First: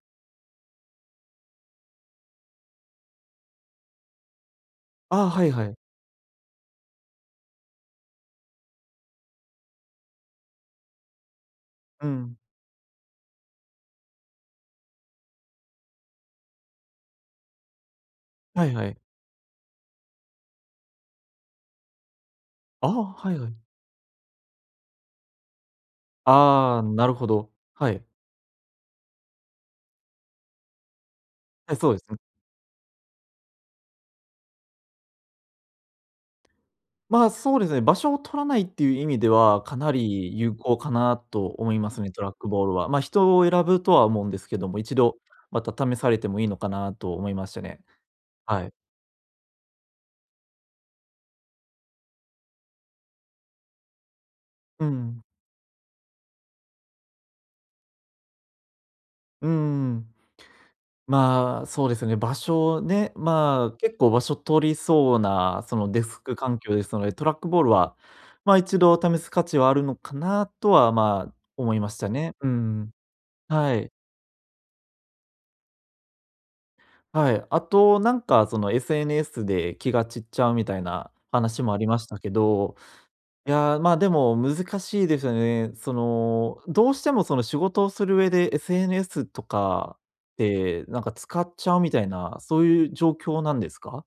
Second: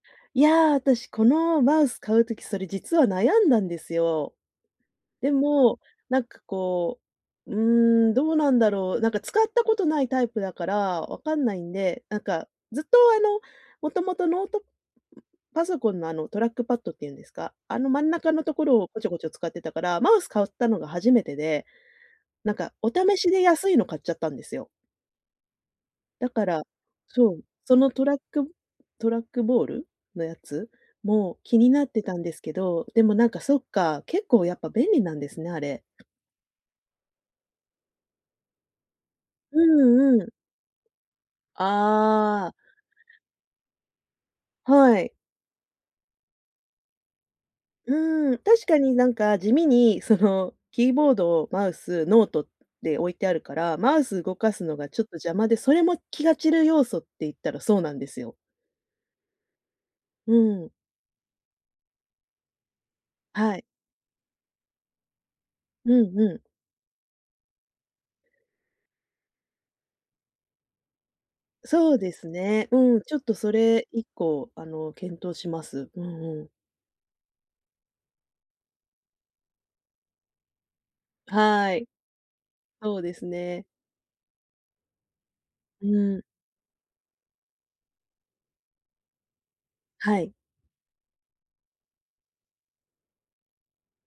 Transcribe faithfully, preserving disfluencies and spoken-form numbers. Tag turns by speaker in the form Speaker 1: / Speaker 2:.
Speaker 1: いや、私このマウス買う時、それ実は悩んだんですよ。
Speaker 2: ああ、
Speaker 1: で
Speaker 2: はいはい。
Speaker 1: も、なんかこう、うーん、どうなんだろう。なんか使ったことないタイプだから、分かんないんで、
Speaker 2: う
Speaker 1: なん
Speaker 2: ん。
Speaker 1: かずっと、あの、もともとノートパソコンのあの、トラックパットって言うんですか、あの、真ん中のと
Speaker 2: は
Speaker 1: こ
Speaker 2: い
Speaker 1: ろ
Speaker 2: は
Speaker 1: を
Speaker 2: い。
Speaker 1: こちょこちょ使ってたから、マウス買ったのが初めてでなんか、
Speaker 2: あ
Speaker 1: お
Speaker 2: あ、
Speaker 1: 試し
Speaker 2: はい
Speaker 1: で
Speaker 2: はい。
Speaker 1: 安いの買っちゃったんですよ。だから、
Speaker 2: ああ、なるほ
Speaker 1: そう、
Speaker 2: ど。
Speaker 1: その
Speaker 2: はい。
Speaker 1: トラックトラックボールのやつも気に
Speaker 2: はい、
Speaker 1: なっ
Speaker 2: そうで
Speaker 1: て
Speaker 2: す
Speaker 1: た
Speaker 2: ね。
Speaker 1: んですけど、でもなんかそっか、結構やっぱ便利なんですね、あれ。
Speaker 2: ま、そうですね、場所を取らないっていう意味で
Speaker 1: う
Speaker 2: は、かな
Speaker 1: んうん。
Speaker 2: り有効かなと思いますね、トラッ
Speaker 1: あ
Speaker 2: ク
Speaker 1: あ。
Speaker 2: ボールは、ま、人を選ぶとは思うんですけども、い
Speaker 1: は
Speaker 2: ち
Speaker 1: い。
Speaker 2: どまた試されてもいいのかなと思いましたね。
Speaker 1: うん。
Speaker 2: は
Speaker 1: 確
Speaker 2: い。
Speaker 1: かになんか地味にそのキーボード、マウス、ノートで置いてあるから、マウスを動かすの
Speaker 2: う
Speaker 1: がちょっと
Speaker 2: ん。
Speaker 1: 邪魔で、それも気が散る要素って言ったらそうなんですよ。
Speaker 2: うーん。
Speaker 1: うん。
Speaker 2: まあ、そうですよね、場所ね、
Speaker 1: はい。
Speaker 2: まあ、結構場所取りそうな、その
Speaker 1: う
Speaker 2: デス
Speaker 1: んう
Speaker 2: ク
Speaker 1: ん。
Speaker 2: 環境ですので、トラックボールは、ま、いちど試す価値はあるのかなとはま、思いま
Speaker 1: そう
Speaker 2: した
Speaker 1: です
Speaker 2: ね。う
Speaker 1: ね、
Speaker 2: ん。
Speaker 1: うん、ちょっとそ
Speaker 2: は
Speaker 1: れ
Speaker 2: い。
Speaker 1: いっこあの、検討します。うんうん。
Speaker 2: はい。あとなんか、その SNS で気が散っちゃうみたいな話も
Speaker 1: は
Speaker 2: あり
Speaker 1: い。
Speaker 2: ましたけど、
Speaker 1: そうです
Speaker 2: い
Speaker 1: ね。
Speaker 2: や、ま、でも難しいですよね。
Speaker 1: う
Speaker 2: そ
Speaker 1: ん。
Speaker 2: の、どうしてもその仕事をする上で SNS とか
Speaker 1: はい。
Speaker 2: で、なんか使っちゃうみたいな、そういう状況なんですか？